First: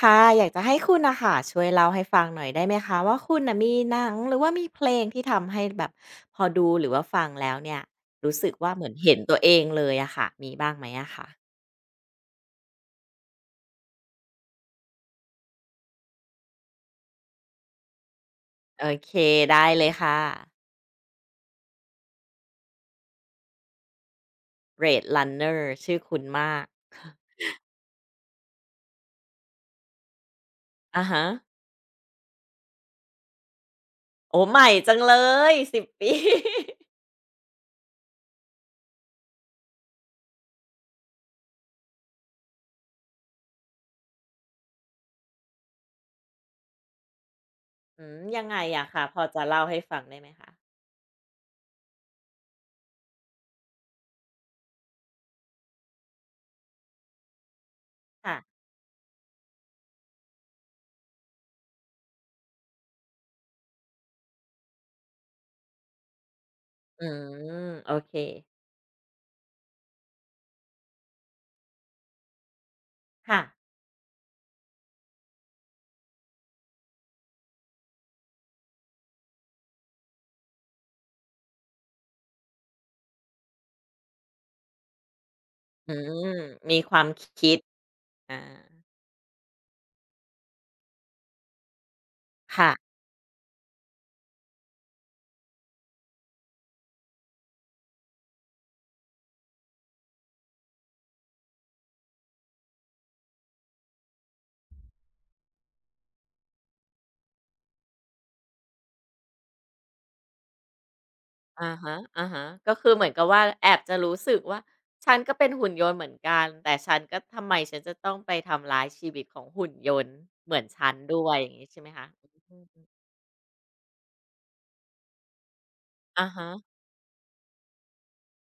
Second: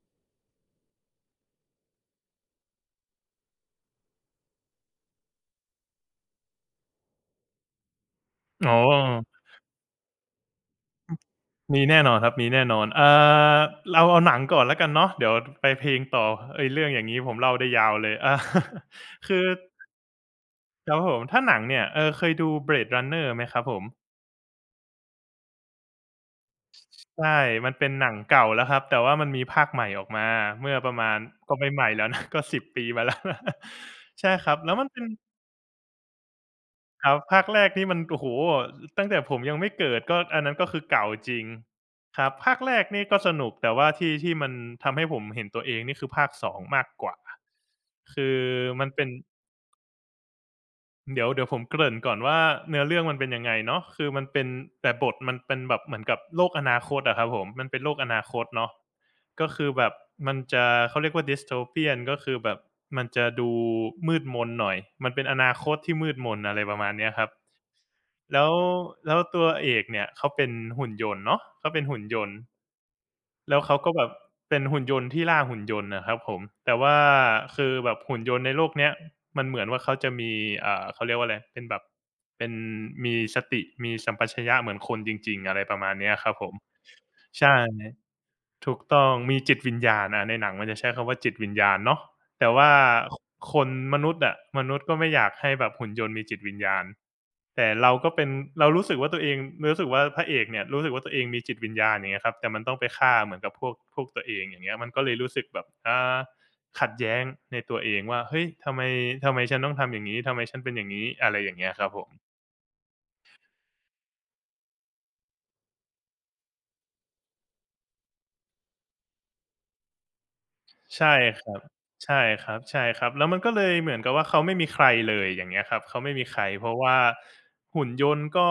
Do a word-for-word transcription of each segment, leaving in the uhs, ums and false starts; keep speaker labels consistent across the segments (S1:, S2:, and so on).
S1: ค่ะอยากจะให้คุณนะค่ะช่วยเล่าให้ฟังหน่อยได้ไหมคะว่าคุณน่ะมีหนังหรือว่ามีเพลงที่ทำให้แบบพอดูหรือว่าฟังแล้วเนี่ยรู้สึก
S2: อ๋
S1: ว่าเหมือนเห็นตัว
S2: อ
S1: เองเลยอะค่ะมีบ้างไหมอะค่ะ
S2: มีแน่นอนครับ มีแน่นอนเอ่อเราเอาหนังก่อนแล้วกันเนาะเดี๋ยวไปเพลงต่อเอ๊ยเรื่องอย่างงี้ผมเล่าได้ยาวเลยอา
S1: โอเค
S2: คือ
S1: ได้เลยค่ะ
S2: ครับผมถ้าหนังเนี่ยเออเคยดู Blade Runner ไหมครับผม
S1: Blade Runner ชื่อคุ้นมาก
S2: ใช่ มันเป็นหนังเก่าแล้วครับ แต่ว่ามันมีภาคใหม่ออกมา เมื่อประ
S1: อะ
S2: มาณ
S1: ฮะ
S2: ก็ไม่ใหม่แล้วนะ ก็สิบปีมาแล้ว ใช่
S1: โอ้
S2: ครั
S1: ให
S2: บ
S1: ม่
S2: แล้วมัน
S1: จัง
S2: เป็น
S1: เลยสิบปี
S2: ครับภาคแรกนี่มันโอ้โฮตั้งแต่ผมยังไม่เกิดก็อันนั้นก็คือเก่าจริงครับภาคแรกนี่ก็สนุกแต่ว่าที่ที่มันทำให้ผมเห็นตัวเองนี่คือภาคสองมากกว่า
S1: อืม
S2: คือ
S1: ยังไงอะ
S2: มัน
S1: คะ
S2: เป็น
S1: พอจะเล่าให้ฟังได้ไหมคะ
S2: เดี๋ยวเดี๋ยวผมเกริ่นก่อนว่าเนื้อเรื่องมันเป็นยังไงเนาะคือมันเป็นแต่บทมันเป็นแบบเหมือนกับโลกอนาคตอะครับผมมันเป็นโลกอนาคต
S1: ค่ะ
S2: เนาะก็คือแบบมันจะเขาเรียกว่า dystopian ก็คือแบบมันจะดูมืดมนหน่อยมันเป็นอนาคตที่มืดมนอะไรประมาณ
S1: อื
S2: เนี้ยครับ
S1: มโอเค
S2: แล้วแล้วตัวเอกเนี่ยเขาเป็นหุ่นยนต์เนาะเขาเป็นหุ่นยนต์
S1: ค่ะ
S2: แล้วเขาก็แบบเป็นหุ่นยนต์ที่ล่าหุ่นยนต์นะครับผมแต่ว่าคือแบบหุ่นยนต์ในโลกเนี้ยมันเหมือนว่าเขาจะมีเอ่อเขาเรียกว่าอะไรเป็นแบบเป็นมีสติมีสัมปชัญญะเหมือนคนจริงๆอะไรประมา
S1: อื
S2: ณเนี้ยค
S1: ม
S2: รับผม
S1: มีความคิ
S2: ใช่
S1: ดอา
S2: ถูกต้องมีจิตวิญญาณอ่าในหนังมันจะใช้คำว่าจิตวิญญาณเนาะแต่
S1: ค่ะ
S2: ว่าคคนมนุษย์อะมนุษย์ก็ไม่อยากให้แบบหุ่นยนต์มีจิตวิญญาณแต่เราก็เป็นเรารู้สึกว่าตัวเองรู้สึกว่าพระเอกเนี่ยรู้สึกว่าตัวเองมีจิตวิญญาณอย่างเงี้ยครับแต่มันต้องไปฆ่าเหมือนกับพวกพวกตัวเองอย่างเงี้ยมันก็เลยรู้สึกแบบอ่าขัดแย้งในตัวเองว่าเฮ้ยทำไมทำไมฉันต้องทำอย่างงี้ทำไมฉันเป็นอย่างงี้อะไรอย่างเงี้
S1: อา
S2: ยครับ
S1: ฮะ
S2: ผม
S1: อ่าฮะก็คือเหมือนกับว่าแอบจะรู้สึกว่าฉันก็เป็นหุ่นยนต์เหมือนกันแต่ฉันก็ทำไมฉันจะต้องไปทำร้ายชีวิตของหุ่นยนต์เหมือนฉัน
S2: ใช่
S1: ด้วย
S2: ค
S1: อย่าง
S2: รับ
S1: นี้ใช่ไหมคะ
S2: ใช่ค
S1: อื
S2: รับใช่
S1: ม
S2: ครับแล้วมันก็เลยเหมือนกับว่าเขาไม่มีใครเลยอย่างเงี้ยครับเขาไม่มี
S1: อะ
S2: ใคร
S1: ฮะ
S2: เพราะว่าหุ่นยนต์ก็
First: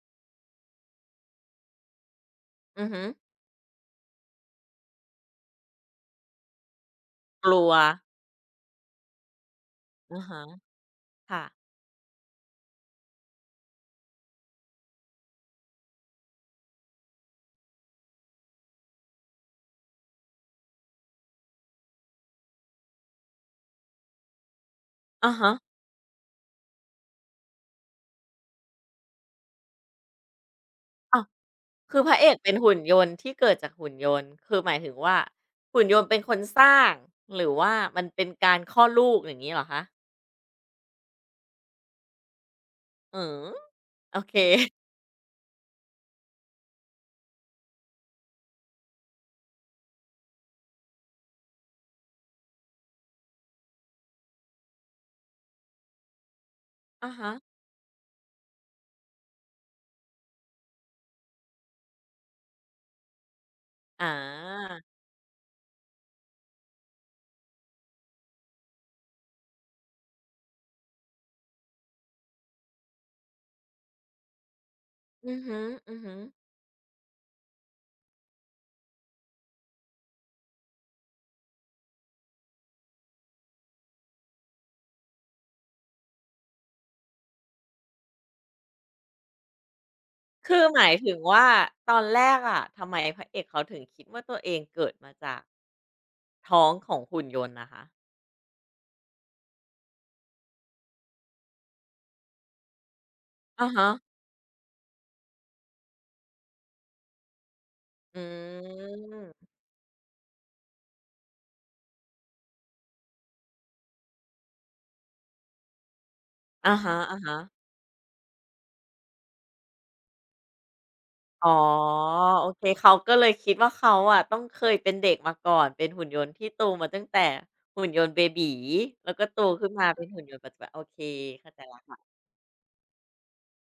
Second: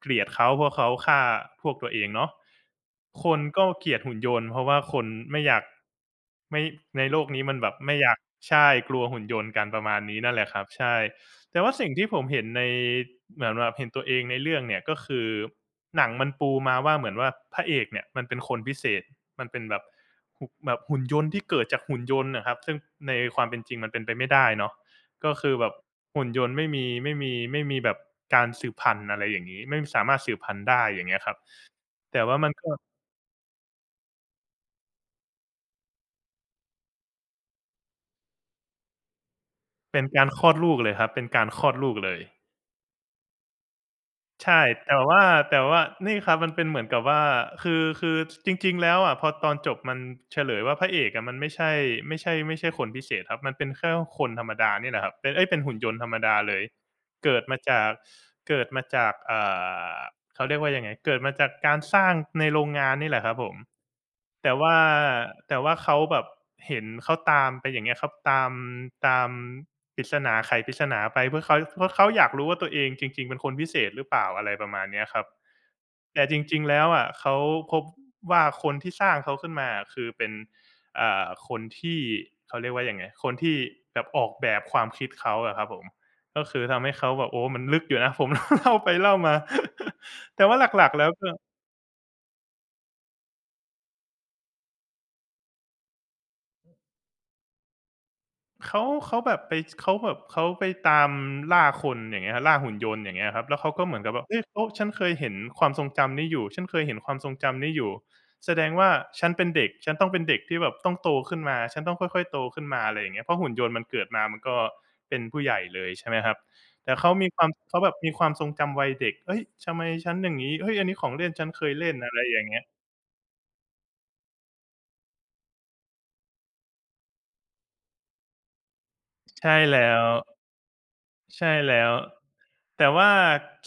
S2: เกลียดเขาเพราะเขาฆ่าพวกตัวเองเนาะ
S1: อือฮึ
S2: คนก็เกลียดหุ่นยนต์เพราะว่าคนไม่อยากไม่ในโลกนี้
S1: ก
S2: มัน
S1: ลั
S2: แบ
S1: ว
S2: บไม่อยากใช่กลัวหุ่นยนต์กันประมาณนี้
S1: อา
S2: นั่นแห
S1: ฮะ
S2: ละครับใช่
S1: ค่ะ
S2: แต่ว่าสิ่งที่ผมเห็นในเหมือนแบบเห็นตัวเองในเรื่องเนี่ยก็คือหนังมันปูมาว่าเหมือนว่าพระเอกเนี่ยมันเป็นคนพิเศษมันเป็นแบบ หุแบบหุ่นยนต์ที่เกิดจากหุ่นยนต์นะครับซึ่งในความเป็นจริงมันเป็นไปไม่ได้เนาะ
S1: อา
S2: ก็คื
S1: ฮะ
S2: อแบบหุ่นยนต์ไม่มีไม่มีไม่มีแบบการสืบพันธุ์อะไรอย่างงี้ไม่สามารถสืบพันธุ์ได้อย่างเงี้
S1: อ้า
S2: ย
S1: ว
S2: ครับ
S1: คือพระ
S2: แต่
S1: เอก
S2: ว่ามั
S1: เป็
S2: น
S1: น
S2: ก็
S1: หุ่นยนต์ที่เกิดจากหุ่นยนต์คือหมายถึงว่าหุ่นยนต์เป็นคนสร้างหรือว่ามันเป็นการคลอดลูกอย่างนี้เหรอคะ
S2: เป็นการคลอดลูกเลยครับเป็นการคลอดลูกเลย
S1: เออโอเค
S2: ใช่แต่ว่าแต่ว่านี่ครับมันเป็นเหมือนกับว่าคือคือจริงๆแล้วอะพอตอนจบมันเฉลยว่าพระเอกอะมันไม่ใช่ไม่ใช่ไม่ใช่คนพิเศษครับมันเป็นแค่คนธรรมดาเนี่ยแหละครับเป็นเอ๊ยเป็นหุ่นยนต์ธรรมดาเลย
S1: อะฮะ
S2: เกิดมาจากเกิดมาจากอ่าเขาเรียกว่ายังไงเกิดมาจากการสร้างในโรงงานนี่แหละครับผม
S1: อ
S2: แต่ว่า
S1: า
S2: แต่ว่าเขาแบบเห็นเขาตามไปอย่างเงี้ยครับตามตามปริศนาไขปริศนาไปเพื่อเขาเพราะเขาอยากรู้ว่าตัวเองจริงๆเป็นคนพิเศษหรือเปล่าอะไรประมาณเนี้ยครับ
S1: อือฮึ
S2: แต่จ
S1: ๆ
S2: ริงๆแล้วอะเขาพบว่าคนที่สร้างเขาขึ้นมาอะคือเป็นอ่าคนที่เขาเรียกว่ายังไงคนที่แบบออกแบบความคิดเขาอะครับผม ก็คือทำให้เขาแบบโอ้มันลึกอยู่นะ ผมเล่าไปเล่ามา แต่ว่า
S1: คื
S2: ห
S1: อห
S2: ลั
S1: มา
S2: ก
S1: ย
S2: ๆแล้ว
S1: ถึง
S2: ก็
S1: ว่าตอนแรกอะทำไมพระเอกเขาถึงคิดว่าตัวเองเกิดมาจากท้องของหุ่นยนต์นะคะ
S2: เขาเขาแบบไปเขาแบบเขาไปตามล่าคนอย่างเงี้ยครับล่าหุ่นยนต์อย่างเงี้ยครับแล้ว
S1: อะ
S2: เขาก็
S1: ฮะ
S2: เหมือนกับว่าเฮ้ยโอ๊ะฉันเคยเห็นความทรงจำนี้อยู่ฉันเคยเห็นความทรงจำนี้อยู่
S1: อื
S2: แสดงว่าฉัน
S1: ม
S2: เป็นเด็กฉันต้องเป็นเด็กที่แบบต้องโตขึ้นมาฉันต้องค่อยๆโตขึ้นมาอะไรอย่างเงี้ยเพราะหุ่นยนต์มันเกิดมามันก็เป็นผู้ใหญ่เลยใช่ไหมครับ
S1: อะฮ
S2: แต่เขามี
S1: ะ
S2: ความ
S1: ๆ
S2: เขาแบบมีความทรงจำวัยเด็กเฮ้ยทำไมฉันอย่างงี้เฮ้ยอันนี้ของเล่นฉั
S1: อ๋อ
S2: นเคยเล่นอะไรอย่า
S1: โอ
S2: งเงี้
S1: เค
S2: ย
S1: เขาก็เลยคิดว่าเขาอะต้องเคยเป็นเด็กมาก่อนเป็นหุ่นยนต์ที่โตมาตั้งแต่หุ่นยนต์เบบี๋แล้วก็โต
S2: ใช่
S1: ขึ้น
S2: แล้
S1: มาเป็
S2: ว
S1: นหุ่นยนต์ปัจจุบันโอเคเข้า
S2: ใช่
S1: ใจแล้
S2: แล้ว
S1: ว
S2: แต่ว่า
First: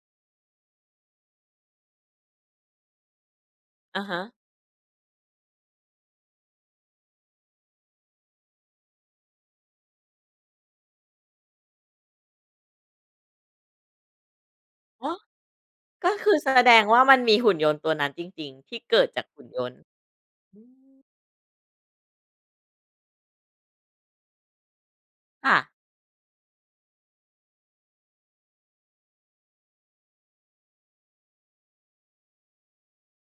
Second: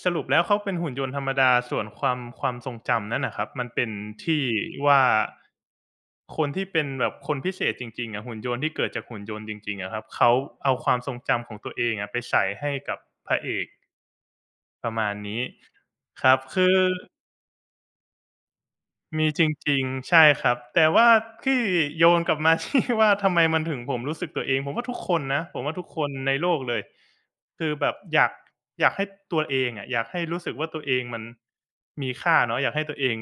S2: สรุปแล้วเขาเป็นหุ่นยนต์ธรรมดาส่วนความความทรงจำนั่นน่ะครับมันเป็น
S1: อะฮะ
S2: ที่ว่าคนที่เป็นแบบคนพิเศษจริงๆอะหุ่นยนต์ที่เกิดจากหุ่นยนต์จริงๆอะครับเขาเอาความทรงจำของตัวเองอะไปใส่ให้กับพระเอกประ
S1: อ๋
S2: มา
S1: อ
S2: ณนี้
S1: ก็
S2: ค
S1: คื
S2: รั
S1: อ
S2: บ
S1: แส
S2: คื
S1: ด
S2: อ
S1: งว่ามันมีหุ่นยนต์ตัวนั้นจริงๆที่เกิดจาก
S2: มีจ
S1: หุ่นยน
S2: ริ
S1: ต์
S2: งๆใช่ครับ
S1: อื
S2: แต่
S1: ม
S2: ว่าที่โยนกลับมา ที่ว่าทำไมมันถึงผมรู้สึกตัวเองผมว่าทุกคนนะผ
S1: ค่ะ
S2: มว่าทุกคนในโลกเลยคือแบบอยากอยากให้ตัวเองอะอยากให้รู้สึกว่าตัวเองมันมีค่าเนาะอยากให้ตัวเอง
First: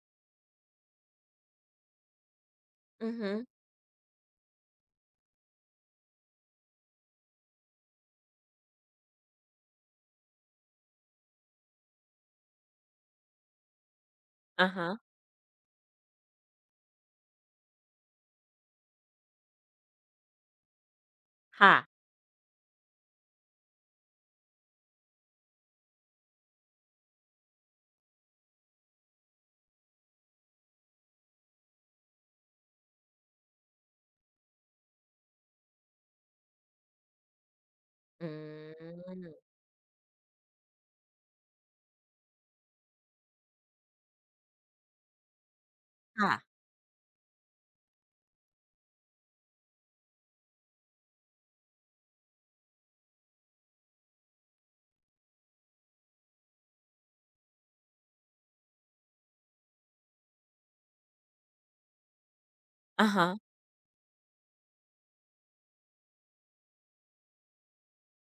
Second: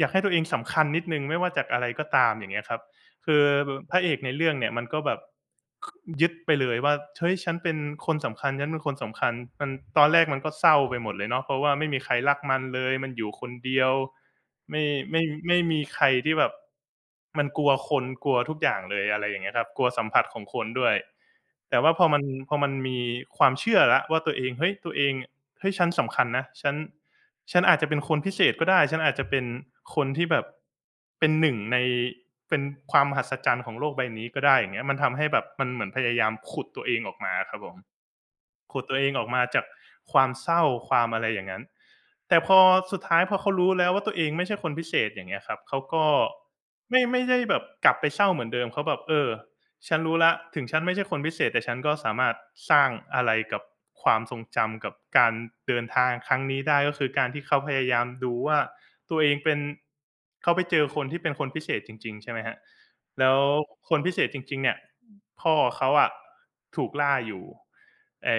S2: อยากให้ตัวเองสำคัญนิดหนึ่งไม่ว่าจากอะไรก็ตามอย่างเงี้ยครับ
S1: อือฮึ
S2: คือพระเอกในเรื่องเนี่ยมันก็แบบยึดไปเลยว่าเฮ้ยฉันเป็นคนสำคัญฉันเป็นคนสำคัญมันตอนแรกมันก็เศร้าไปหมดเลยเนาะเพราะว่าไม่มีใครรักมันเลยมันอยู่คนเดียว
S1: อะ
S2: ไม่
S1: ฮะ
S2: ไม่ไม่มีใครที่แบบมันกลัวคนกลัวทุกอย่างเลยอะไรอย่างเงี้ยครับกลัวสัมผัสของคนด้วย
S1: ค่ะ
S2: แต่ว่าพอมันพอมันมีความเชื่อแล้วว่าตัวเองเฮ้ยตัวเองเฮ้ยฉันสำคัญนะฉัน ฉันอาจจะเป็นคนพิเศษก็ได้ ฉันอาจจะเป็นคนที่แบบเป็นหนึ่งในเป็นความมหัศจรรย์ของโลกใบนี้ก็ได้อย่างเงี้ยมันทำให้แบบมันเหมือนพยายามขุดตัวเองออกมาครับผม
S1: อื
S2: ขุดตัวเองออกมา
S1: ม
S2: จากความเศร้าความอะไรอย่างนั้นแต่พอสุดท้ายพอเขารู้แล้วว่าตัวเองไม่ใช่คนพิเศษอย่างเงี้ยครับเขาก็
S1: ค่ะ
S2: ไม่ไม่ได้แบบกลับไปเศร้าเหมือนเดิมเขาแบบเออฉันรู้แล้วถึงฉันไม่ใช่คนพิเศษแต่ฉันก็สามารถสร้างอะไรกับความทรงจำกับการเดินทางครั้งนี้ได้ก็คือการที่เขาพยายามดูว่าตัวเองเป็นเขาไปเจอคนที่เป็นคนพิเศษจริงๆใช่ไหมครับ
S1: อะฮะ
S2: แล้วคนพิเศษจริงๆเนี่ย พ่อเขาอะถูกล่าอยู่ไอ้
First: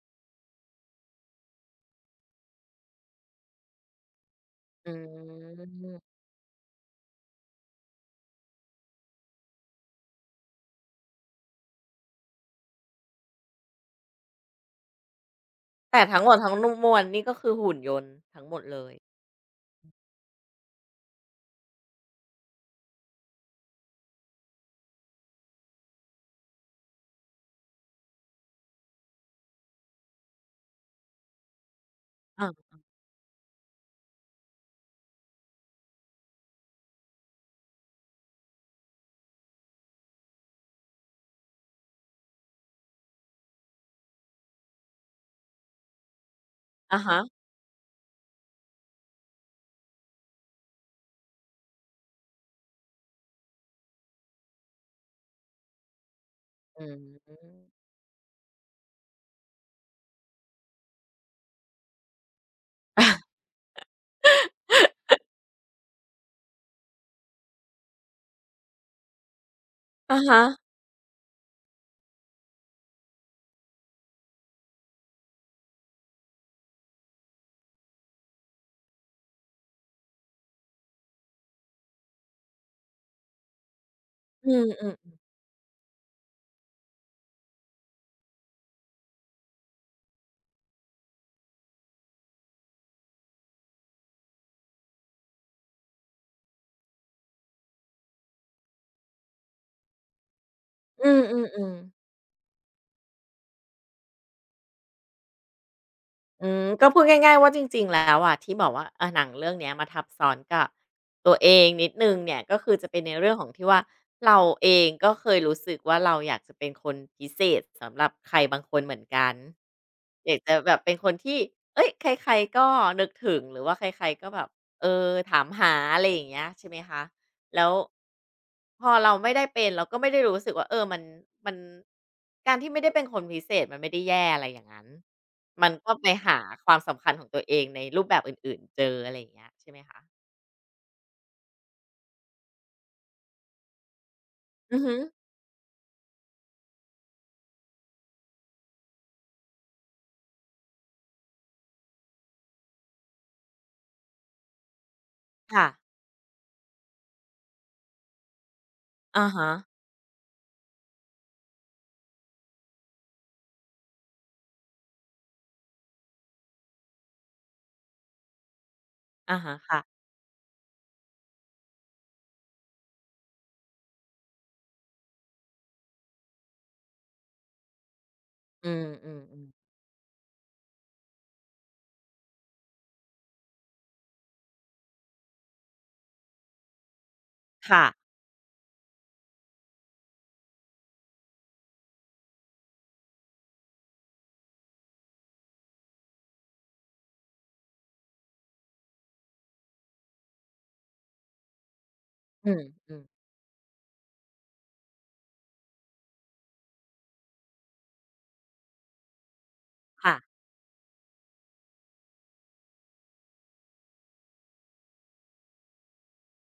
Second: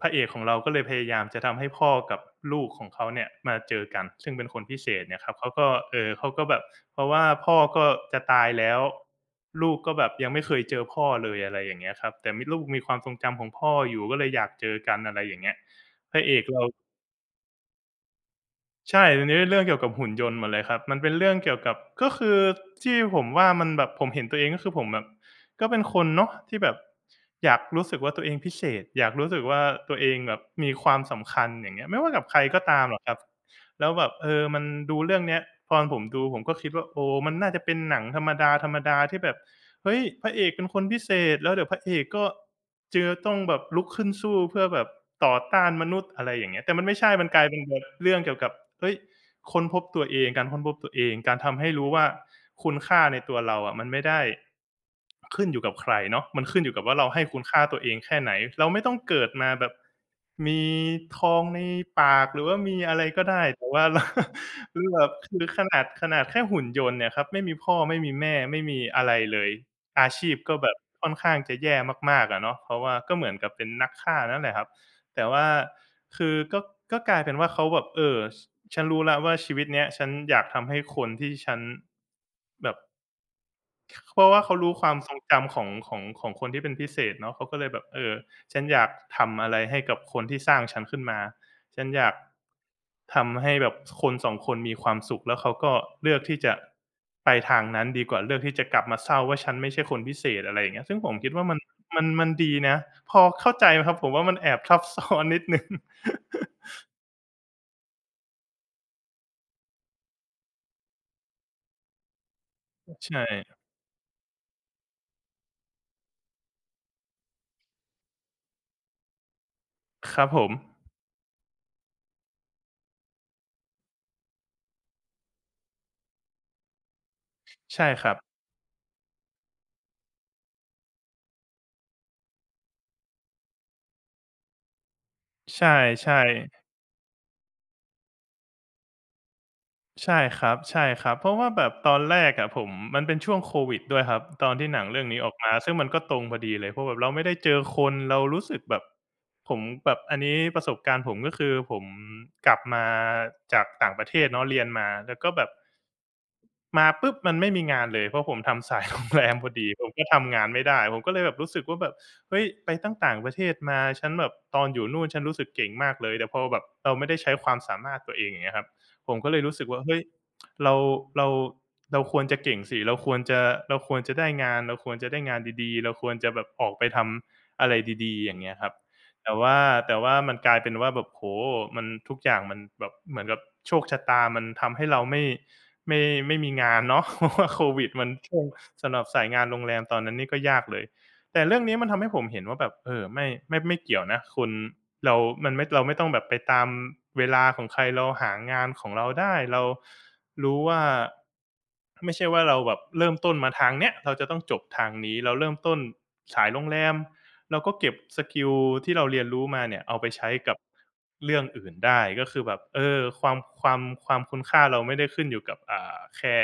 S2: พระเอกของเราก็เลยพยายามจะทำให้พ่อกับลูกของเขาเนี่ยมาเจอกันซึ่งเป็นคนพิเศ
S1: อื
S2: ษเนี่ยครับเขาก็เอ่อ
S1: ม
S2: เขาก็แบบเพราะว่าพ่อก็จะตายแล้วลูกก็แบบยังไม่เคยเจอพ่อเลยอะไรอย่างเงี้ยครับแต่มีลูกมีความทรงจำของพ่ออยู่ก็เลยอยากเจอกันอะไรอย่างเงี้ย
S1: แต่
S2: พ
S1: ทั้
S2: ระ
S1: งหม
S2: เอ
S1: ด
S2: ก
S1: ทั้ง
S2: เรา
S1: นุมมวลนี่ก็คือหุ่นยนต์ทั้งหมดเลย
S2: ใช่อันนี้เป็นเรื่องเกี่ยวกับหุ่นยนต์หมดเลยครับมันเป็นเรื่องเกี่ยวกับก็คือที่ผมว่ามันแบบผมเห็นตัวเองก็คือผมแบบก็เป็นคนเนาะที่แบบอยากรู้สึกว่าตัวเองพิเศษอยากรู้สึกว่าตัวเองแบบมีความสำคัญอย่างเงี้ยไม่ว่ากับใครก็
S1: อา
S2: ตามหรอกครับแล้วแบบเออมันดูเรื่องเนี้ยตอนผมดูผมก็คิดว่าโอ้มันน่าจะเป็นหนังธรรมดาๆที่แบบ เฮ้ยพระเอกเป็นคนพิเศษแล้วเดี๋ยวพระเอกก็เจอต้องแบบลุกขึ้นสู้เพื่อแบบต่อต้านมนุษย์อะไรอย่างเงี้ยแต่มันไม่
S1: อะ
S2: ใช่มันก
S1: ฮะ
S2: ลายเป็นแบบเรื่องเกี่ยวกับเฮ้ยค้นพบตัวเองการค้นพบตัวเองการทำให้รู้ว่าคุณค่าในตัวเราอะมันไม่ได้ขึ้นอยู่กับใครเนาะมันขึ้นอยู่กับ
S1: อื
S2: ว่าเราให้คุณ
S1: ม
S2: ค่าตัวเองแค่ไหนเราไม่ต้องเกิดมาแบบมีทองในปากหรือว่ามีอะไรก็ได้แต่ว่าเราคือแบบคือขนาดขนาดแค่หุ่นยนต์เนี่ยครับไม่มีพ่อไม่มีแม่ไม่มีอะไรเลย อา
S1: อะ
S2: ชีพ
S1: ฮะ
S2: ก็แบบค่อนข้างจะแย่มากๆอะเนาะเพราะว่าก็เหมือนกับเป็นนักฆ่านั่นแหละครับแต่ว่าคือก็ก็กลายเป็นว่าเขาแบบเออฉันรู้แล้วว่าชีวิตเนี้ยฉันอยากทำให้คนที่ฉันแบบ เพราะว่า
S1: อื
S2: เขารู้ควา
S1: ม
S2: มทรง
S1: ๆ
S2: จำของของของคนที่เป็นพิเศษเนาะเขาก็เลยแบบเออฉันอยากทำอะไรให้กับคนที่สร้างฉันขึ้นมาฉันอยากทำให้แบบคนสองคนมีความสุขแล้วเขาก็เลือกที่จะไปทางนั้นดีกว่าเลือกที่จะกลับมาเศร้าว่าฉันไม่ใช่คนพิเศษอะไรอย่างเงี้ยซึ่ง
S1: อื
S2: ผมคิดว่ามัน
S1: มๆ
S2: มัน
S1: ๆ
S2: มันดีนะพอเข้าใจครับผมว่ามันแอบซับซ้อนนิดหนึ่ง
S1: อื มก็พูดง่ายๆว่าจริงๆแล้วอะที่บอกว่าเออหนังเรื่องเนี้ยมาทับซ้อนกับตัวเองนิดหนึ่งเนี่ยก็คือจะเป็น
S2: ใช
S1: ในเรื่องของ
S2: ่
S1: ที่ว่าเราเองก็เคยรู้สึกว่าเราอยากจะเป็นคนพิเศษสำหรับใครบางคนเหมือนกัน
S2: ครั
S1: อ
S2: บ
S1: ยา
S2: ผ
S1: ก
S2: ม
S1: จะแบบเป็นคนที่เฮ้ยใครๆก็นึกถึงหรือว่าใครๆก็แบบเออถามหาอะไรอย่างเงี้ยใช่ไหมคะ แล้ว
S2: ใช่ครับ
S1: พอเราไม่ได้เป็นเราก็ไม่ได้รู้สึกว่าเออมันมันการที่ไม่ได้เป็นคนพิเศษมันไม่ได้แย่อะไรอย่างนั้น
S2: ใช่
S1: มันก็ไปหา
S2: ๆ
S1: ความสำคัญของตัวเองในรูปแบบอื่นๆเจออะไรอย่างเงี้ยใช่ไหมคะ
S2: ใช่ครับใช่ครับเพราะว่าแบบตอนแรกอะผมมันเป็นช่วงโควิดด้วยครับตอนที่ห
S1: อื
S2: นั
S1: อ
S2: ง
S1: ฮึ
S2: เรื่องนี้ออกมาซึ่งมันก็ตรงพอดีเลยเพราะแบบเราไม่ได้เจอคนเรารู้สึกแบบผมแบบอันนี้ประสบการณ์ผมก็คือผมกลับมาจากต่างประเทศเนาะเรียนมาแล้วก็แบบ
S1: ค่ะ
S2: มาปุ๊บมันไม่มีงานเลยเพราะผมทำสายโรงแร
S1: อะ
S2: มพ
S1: ฮะ
S2: อดีผมก็ทำงานไม่ได้ผมก็เลยแบบรู้สึกว่าแบบเฮ้ยไปตั้งต่างประเทศมาฉันแบบตอนอยู่นู่นฉันรู้สึกเก่งมากเลยแต่พอแบบเราไม่ได้ใช้ความสามารถตัวเองอย่างเงี้ยครับ ผมก็
S1: อะ
S2: เลย
S1: ฮะ
S2: รู้สึกว่าเฮ้
S1: ค่ะ
S2: ยเราเราเราควรจะเก่งสิเราควรจะเราควรจะได้งานเราควรจะได้งานดีๆเราควรจะแบบออกไปทำอะไรดีๆอย่างเงี้ยค
S1: อื
S2: รับแต่
S1: มๆ
S2: ว่า
S1: ๆ
S2: แต่ว่ามันกลายเป็นว่าแบบโอ้โฮมันทุกอย่างมันแบบเหมือนกับโชคชะตามันทำให้เราไม่ไม่ไม่มีงานเนาะ เพราะว่าโค
S1: ค่ะ
S2: วิดมันช่วงสำหรับสายงานโรงแรมตอนนั้นนี่ก็ยากเลย แต่เรื่องนี้มันทำให้ผมเห็นว่าแบบเออไม่ไม่ไม่เกี่ยวนะคุณเรามันไม่เราไม่ต้องแบบไปตามเวลาของใครเราหางานของเราได้เรารู้ว่าไม่ใช่ว่า
S1: อื
S2: เราแบบ
S1: ม
S2: เริ่ม
S1: ๆ
S2: ต้นมาทางเนี้ยเราจะต้องจบทางนี้เราเริ่มต้นสายโรงแรมเราก็เก็บสกิลที่เราเรียนรู้มาเนี่ยเอาไป
S1: ค่ะ
S2: ใช้กับเรื่องอื่นได้ก็คือแบบเออความความความคุณค่าเราไม่ได้ขึ้นอยู่กับอ่าแค่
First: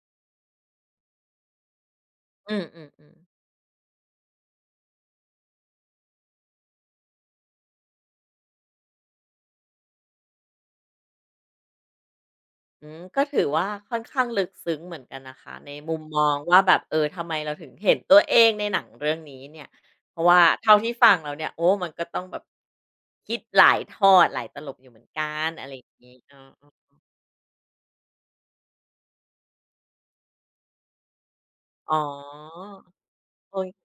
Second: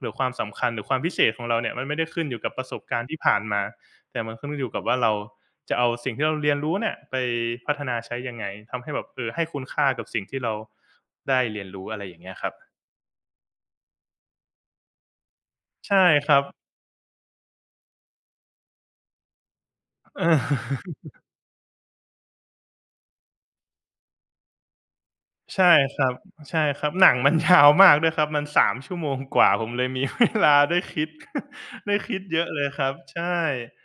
S2: หรือความสำคัญหรือความพิเศษของเราเนี่ยมันไม่ได้ขึ้นอยู่กับ
S1: อื
S2: ป
S1: อ
S2: ระสบการณ์ที่
S1: ๆๆ
S2: ผ่านมา แต่มันขึ้นอยู่กับว่าเราจะเอาสิ่งที่เราเรียนรู้เนี่ยไปพัฒนาใช้ยังไงทำให้แบบเออให้คุณค่ากับสิ่งที่เราได้เรียนรู้อะไรอย่างเงี้ยครับ
S1: อืมก็ถือว่าค่อนข้างลึกซึ้งเหมือนกันนะคะในมุ
S2: ใช่
S1: มม
S2: ค
S1: อง
S2: รับ
S1: ว่าแบบเออทำไมเราถึงเห็นตัวเองในหนังเรื่องนี้เนี่ยเพ ราะ
S2: เอ
S1: ว่าเท่าที่
S2: อ
S1: ฟังเราเนี่ยโอ้มันก็ต้องแบบคิดหลายทอดหลายตลบอยู่เหมือนกัน
S2: ใช่
S1: อะไรอย่าง
S2: ครั
S1: นี้
S2: บ
S1: อ
S2: ใช่ค
S1: อ
S2: รับหนังมันยาวมากด้วยครับมันสามชั่วโมงกว่าผมเลยมี เวลาได้คิด
S1: อ๋
S2: ได้คิดเยอะเล
S1: อ
S2: ยครับใช่
S1: โอเค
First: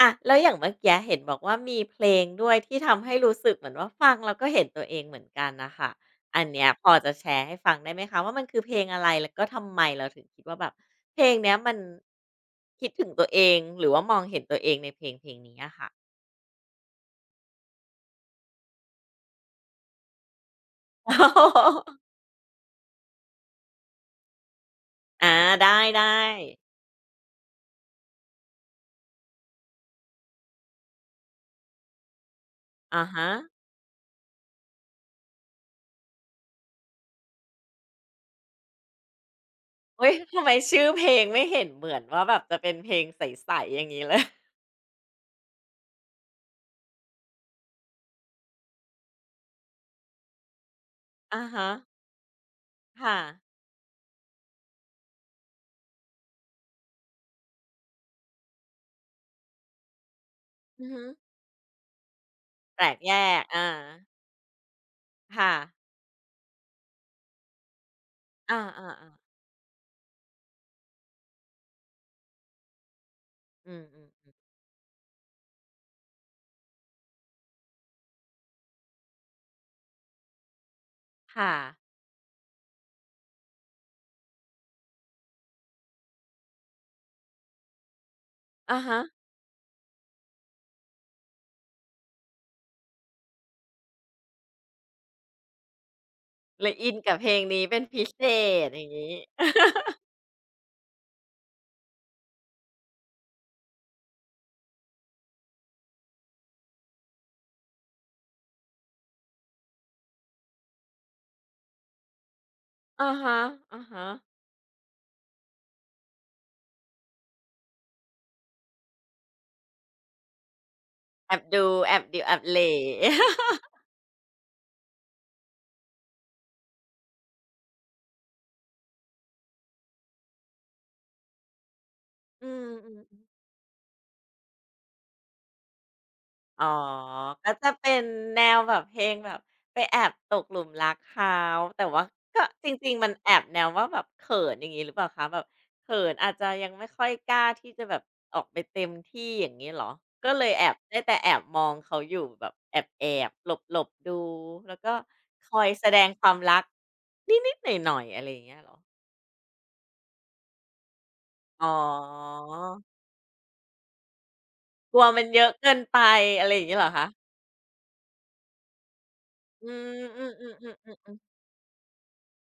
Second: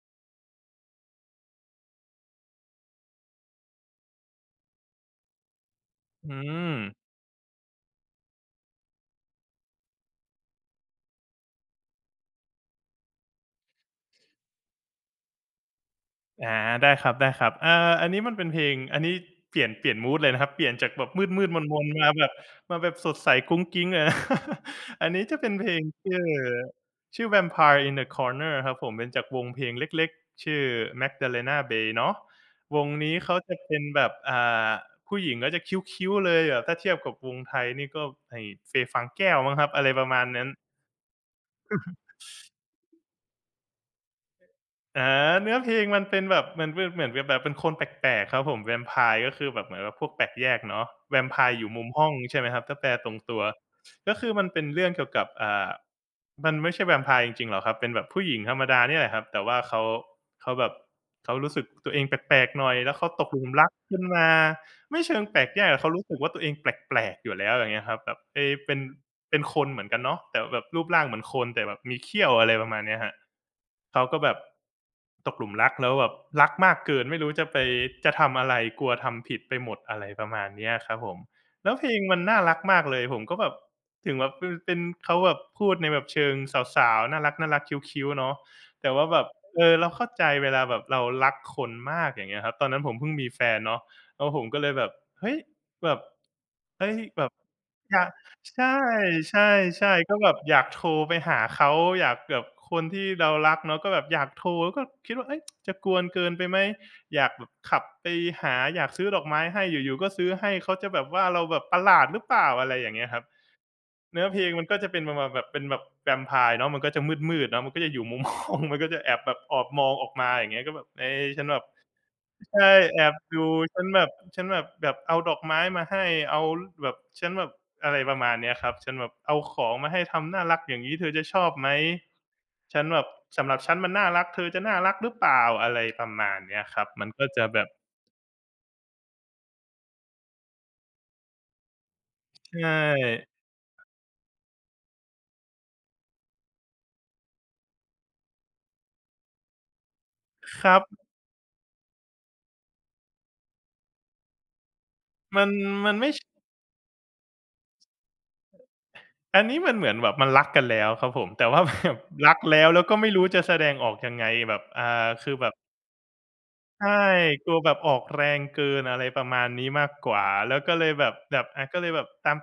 S1: อะแล้วอย่างเมื่อกี้เห็นบอกว่ามีเพลงด้วยที่ทำให้รู้สึกเหมือนว่าฟังแล้วก็เห็นตัวเองเหมือนกันนะคะ
S2: อื
S1: อันเนี้ย
S2: ม
S1: พอจะแชร์ให้ฟังได้ไหมคะว่ามันคือเพลงอะไรแล้วก็ทำไมเราถึงคิดว่าแบบเพลงเนี้ยมันคิดถึงตัวเองหรือว่ามองเห็นตัวเองในเพลงเพลงนี้อะค่ะ
S2: อาได้ครับได้ครับอ่าอันนี้มันเป็นเพลงอันนี้เปลี่ยนเปลี่ยนมูดเลยนะครับเปลี่ยนจากแบบมืดๆมน ๆมาแบบมาแบบสดใสกุ๊งกิ๊ง เลยอันนี้
S1: อา
S2: จะเป็นเพล
S1: ได้
S2: ง
S1: ได้
S2: ชื่อชื่อ "Vampire in the Corner" ครับผมเป็นจากวงเพลงเล็กๆชื่อ Magdalena Bay เนาะวง
S1: อะ
S2: นี้
S1: ฮะ
S2: เขาจะเป็นแบบอ่าผู้หญิงก็จะคิ้วๆเลยแบบถ้าเทียบกับวงไทยนี่ก็ไอ้เฟย์ฟางแก้วมั้งครับอะไรประ
S1: เฮ้ย
S2: มาณ
S1: ทำ
S2: นั้น
S1: ไมชื่อเพลงไม่เห็นเหมือนว่าแบบจะเป็นเพลงใสๆอย่างนี้เลย
S2: อาเนื้อเพลงมันเป็นแบบมันเป็นเหมือนแบบเป็นคนแปลกๆครับผมแวมไพร์ก็คือแบบเหมือนแบบพวกแปลกแยกเนาะแวมไพ
S1: อะ
S2: ร์อ
S1: ฮะ
S2: ยู่มุมห้องใช่ไหมครับถ้าแปลตร
S1: ค่ะ
S2: งตัวก็คือมันเป็นเรื่องเกี่ยวกับอ่ามันไม่ใช่แวมไพร์จริงๆหรอกครับเป็นแบบผู้หญิงธรรมดาเนี่ยแหละครับแต่ว่าเขาเขาแบบ
S1: อือฮึ
S2: เขารู้สึกตัวเองแปลกๆหน่อย
S1: แปล
S2: แล้
S1: ก
S2: วเขา
S1: แย
S2: ตกห
S1: ก
S2: ลุม
S1: อา
S2: รักขึ้นมา ไม่เชิงแปลก
S1: ค่ะ
S2: แยกอะเขารู้สึกว่าตัวเองแปลกๆอยู่แล้วอย่างเงี้ยครับแบบเอ
S1: อ
S2: เป็น
S1: าๆๆ
S2: เป็นคนเหมือนกันเนาะแต่แบบรูปร่างเหมือนคนแต่แบบมีเขี้ยวอะไรประมาณเนี้ยครับ
S1: อืม
S2: เขาก็แบ
S1: ๆ
S2: บตกหลุมรักแล้วแบบรักมากเกินไม่รู้จะไปจะทำอะไรกลัวทำผิดไปหมดอะไรประมาณเนี้ยครับผม
S1: ค่ะ
S2: แล้วเพลงมันน่ารักมากเลยผมก็แบบถึงแบบเป็นเป็นเขาแบบพูดในแบบเชิงสาวๆน่ารักๆคิ้วๆเนาะ
S1: อะ
S2: แต่
S1: ฮะ
S2: ว่าแบบเออเราเข้าใจเวลาแบบเรารักคนมากอย่างเงี้ยครับตอนนั้นผมเพิ่งมีแฟนเนาะ แล้วผมก็เลยแบบเฮ้ยแบบ
S1: เลยอิ
S2: เฮ้
S1: น
S2: ย
S1: กับ
S2: แบ
S1: เพ
S2: บ
S1: ลงนี้เป็น
S2: อ
S1: พิ
S2: ยาก
S1: เศษ
S2: ใช่
S1: อย่างงี้
S2: ใช่ๆก็แบบอยากโทรไปหาเขาอยากแบบคนที่เรารักเนาะก็แบบอยากโทรแล้วก็คิดว่าเฮ้ยจะกวนเกินไปไหมอยากแบบขับไปหาอยากซื้อดอกไม้ให้อยู่ๆก็ซื้อให้เขาจะแบบว่าเราแบบประหลาดหรือเปล่าอะไรอย่างเงี้
S1: อะ
S2: ยครับ
S1: ฮะ
S2: เนื้อเพลงมันก็จะเป็นประมาณแบบเป็นแบบแวมไพร์เนาะมันก็จะมืดๆเนาะมันก็จะอยู่มุม ห้องมันก็จะแอบแบบออบมองออกมาอย่างเงี้ยก็แบบเอ๊
S1: ๆแอบ
S2: ฉันแบบ
S1: ดูแอบดิวแอบเห
S2: ใช่
S1: ล่
S2: แอ บดูฉันแบบฉันแบบแบบเอาดอกไม้มาให้เอาแบบฉันแบบอะไรประมาณเนี้ยครับฉันแบบเอาของมาให้ทำน่ารักอย่างงี้เธอจะชอบไหม
S1: อื
S2: ฉันแบบ
S1: ม
S2: สำหรับฉันมันน่ารักเธอจะน่ารักหรือเปล่าอะไรประมาณเนี้
S1: อ๋
S2: ย
S1: อ
S2: ครับมันก็จะ
S1: ก็
S2: แบบ
S1: จะเป็นแนวแบบเพลงแบบไปแอบตกหลุมรักเขาแต่ว่าก็
S2: ใช
S1: จริงๆมันแอ
S2: ่
S1: บแนวว่าแบบเขินอย่างงี้หรือเปล่าคะแบบเขินอาจจะยังไม่ค่อยกล้าที่จะแบบออกไปเต็มที่อย่างงี้เหรอก็เลยแอ
S2: ค
S1: บ
S2: รับ
S1: ได้แต่แอบมองเขาอยู่แบบแอบๆหลบๆดูแล้วก็
S2: มัน
S1: คอยแส
S2: มัน
S1: ดง
S2: ไม่ช
S1: ความรักนิดๆหน่อยๆอะไรอย่างเงี้ยเหรอ
S2: อันนี้มันเหมือนแบบมันรักกันแล้วครับผมแต่ว่า
S1: อ๋อ
S2: แบบรักแล้วแล้วก็ไม่รู้จะแสดงออกยังไงแบบอ่า
S1: กลัวมัน
S2: คือ
S1: เย
S2: แบ
S1: อะ
S2: บ
S1: เกินไปอะไรอย่างงี้เหรอ
S2: ใช่
S1: คะ
S2: กลัวแบบออกแรงเกินอะไรประมาณ
S1: อื
S2: นี้มากกว่า
S1: ม
S2: แล้วก็เลยแบ
S1: ๆ
S2: บ
S1: ๆๆๆ
S2: แบบอาก็เลยแบบตา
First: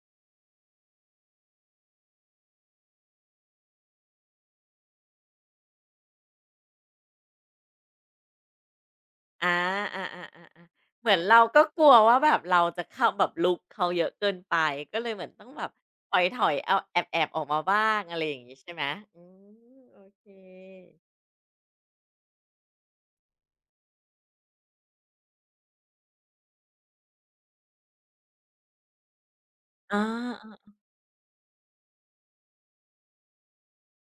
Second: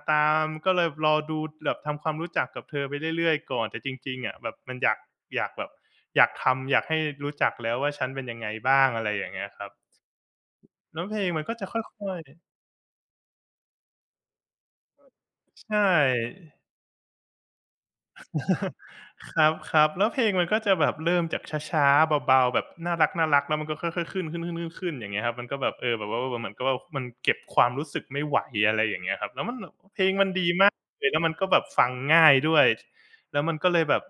S2: มๆก็เลยรอดูแบบทำความรู้จักกับเธอไปเรื่อยๆก่อนแต่จริงๆอะแบบมันอยากอยากแบบอยากทำอยากให้รู้จักแล้วว่าฉันเป็นยังไงบ้างอะไรอย่างเงี้ย
S1: อา
S2: ครับ
S1: อาๆๆๆ
S2: แล้ว
S1: เหมื
S2: เพ
S1: อน
S2: ลง
S1: เรา
S2: มันก็
S1: ก็
S2: จะ
S1: ก
S2: ค่
S1: ลัว
S2: อ
S1: ว่า
S2: ย
S1: แบ
S2: ๆ
S1: บเราจะเข้าแบบรุกเขาเยอะเกินไปก็เลยเหมือนต้องแบบ
S2: ใช
S1: ถ
S2: ่
S1: อยๆเอาแอบๆออกมาบ้างอะไรอย่างงี้ใช่ ไหมอื
S2: ครับค
S1: ม
S2: รับ
S1: โอ
S2: แล้วเพ
S1: เค
S2: ลงมันก็จะแบบเริ่มจากช้าๆเบาๆแบบน่ารักน่ารักแล้วมันก็ค่อยๆขึ้นๆๆนขึ้นขึ้นขึ้นอย่างเงี้ยครับมันก็แบบเออแบบว่าเหมือนกับว่ามันเก็บความรู้สึกไม่ไหวอะไรอย่างเงี้ยครับแล้วมัน
S1: อา
S2: เพลงมันดี
S1: อ
S2: มากเลยแล้วมันก็แบบฟังง่ายด้วยแล้วมันก็เลยแบบ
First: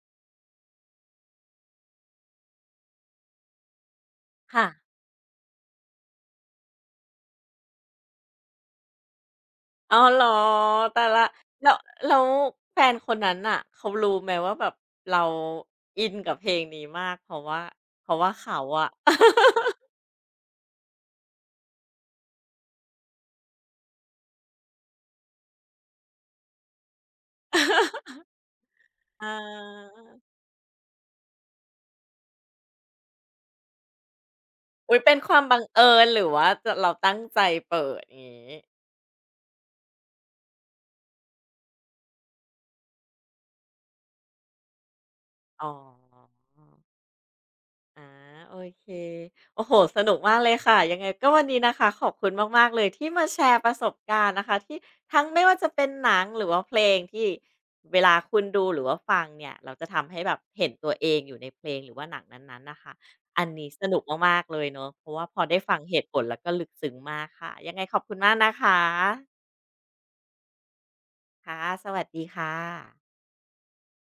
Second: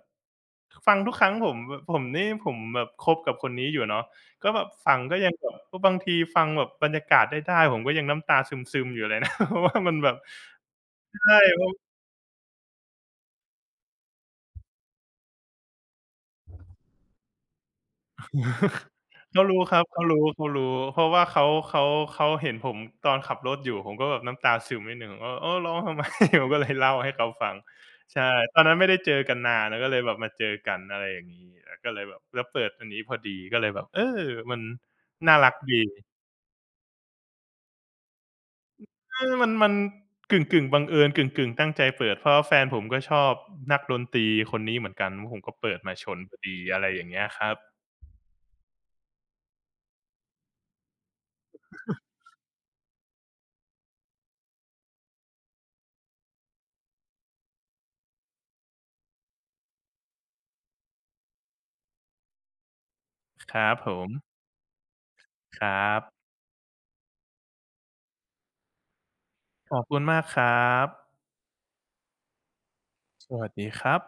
S2: ฟังทุกครั้งผมผมนี่ผมแบบคบกับคนนี้อยู่เนาะก็แบ
S1: ค่ะ
S2: บฟังก็ยังแบบก็บางทีฟังแบบบรรยากาศได้ๆผมก็ยังน้ำตาซึมๆอยู่เลยนะ เพราะว่ามัน
S1: อ้าว
S2: แบบ
S1: เหรอตายแล้ว
S2: ใช่
S1: แล้วแล้วแฟนคนนั้นน่ะเขารู้ไหมว่าแบบเราอินกับเพลงนี้มากเพราะว่าเพราะว่าเขาอะ
S2: เขารู้ครับเขารู้เขารู้เพราะว่าเขาเขาเขาเห็นผมตอนขับรถอยู่ผมก็แบบน้ำตาซึมนิดหนึ่งผมก็เออร้องทำไม ผมก็เลยเล่าให้เขาฟังใช่ ตอนนั้นไม่ได้เจอ
S1: อา
S2: กันนานแล้วก็เลยแบบมาเจอกันอะไรอย่างงี้แล้วก็เลยแบบแล้วเปิดอันนี้พอดีก็เลยแบบเออมัน
S1: อุ๊ยเป็นค
S2: น่า
S1: วาม
S2: รัก
S1: บัง
S2: ดี
S1: เอิญหรือว่าจะเราตั้งใจเปิดงี้
S2: เออมันมันกึ่งๆบังเอิญกึ่งๆตั้งใจเปิดเพราะว่าแฟนผมก็ชอบนักดนตรีคนนี้เหมือนกันผมก็
S1: อ๋อ
S2: เปิดมาชนพอดีอะไรอย่างเงี้ยครับ
S1: อาโอเค โอ้โฮสนุกมากเลยค่ะ ยังไงก็วันนี้นะคะขอบคุณมากๆเลยที่มาแชร์ประสบการณ์นะคะที่ทั้งไม่ว่าจะเป็นหนังหรือว่าเพลงที่เวลาคุณดูหรือว่าฟังเนี่ยเราจะทำให้แบบเห็นตัวเองอยู่ในเพลงหรือว่าหนังนั้นๆน่ะค่ะอัน
S2: ค
S1: นี้
S2: รับ
S1: ส
S2: ผ
S1: นุก
S2: ม
S1: มากๆเลยเนาะเพราะว่าพอได้
S2: ค
S1: ฟัง
S2: รั
S1: เหตุผล
S2: บ
S1: แล้วก็ลึกซึ้งมากค่ะยังไงขอบคุณมากนะคะ
S2: ขอบคุณมากครับ
S1: ค่ะสวัสดีค่ะ
S2: สวัสดีครับ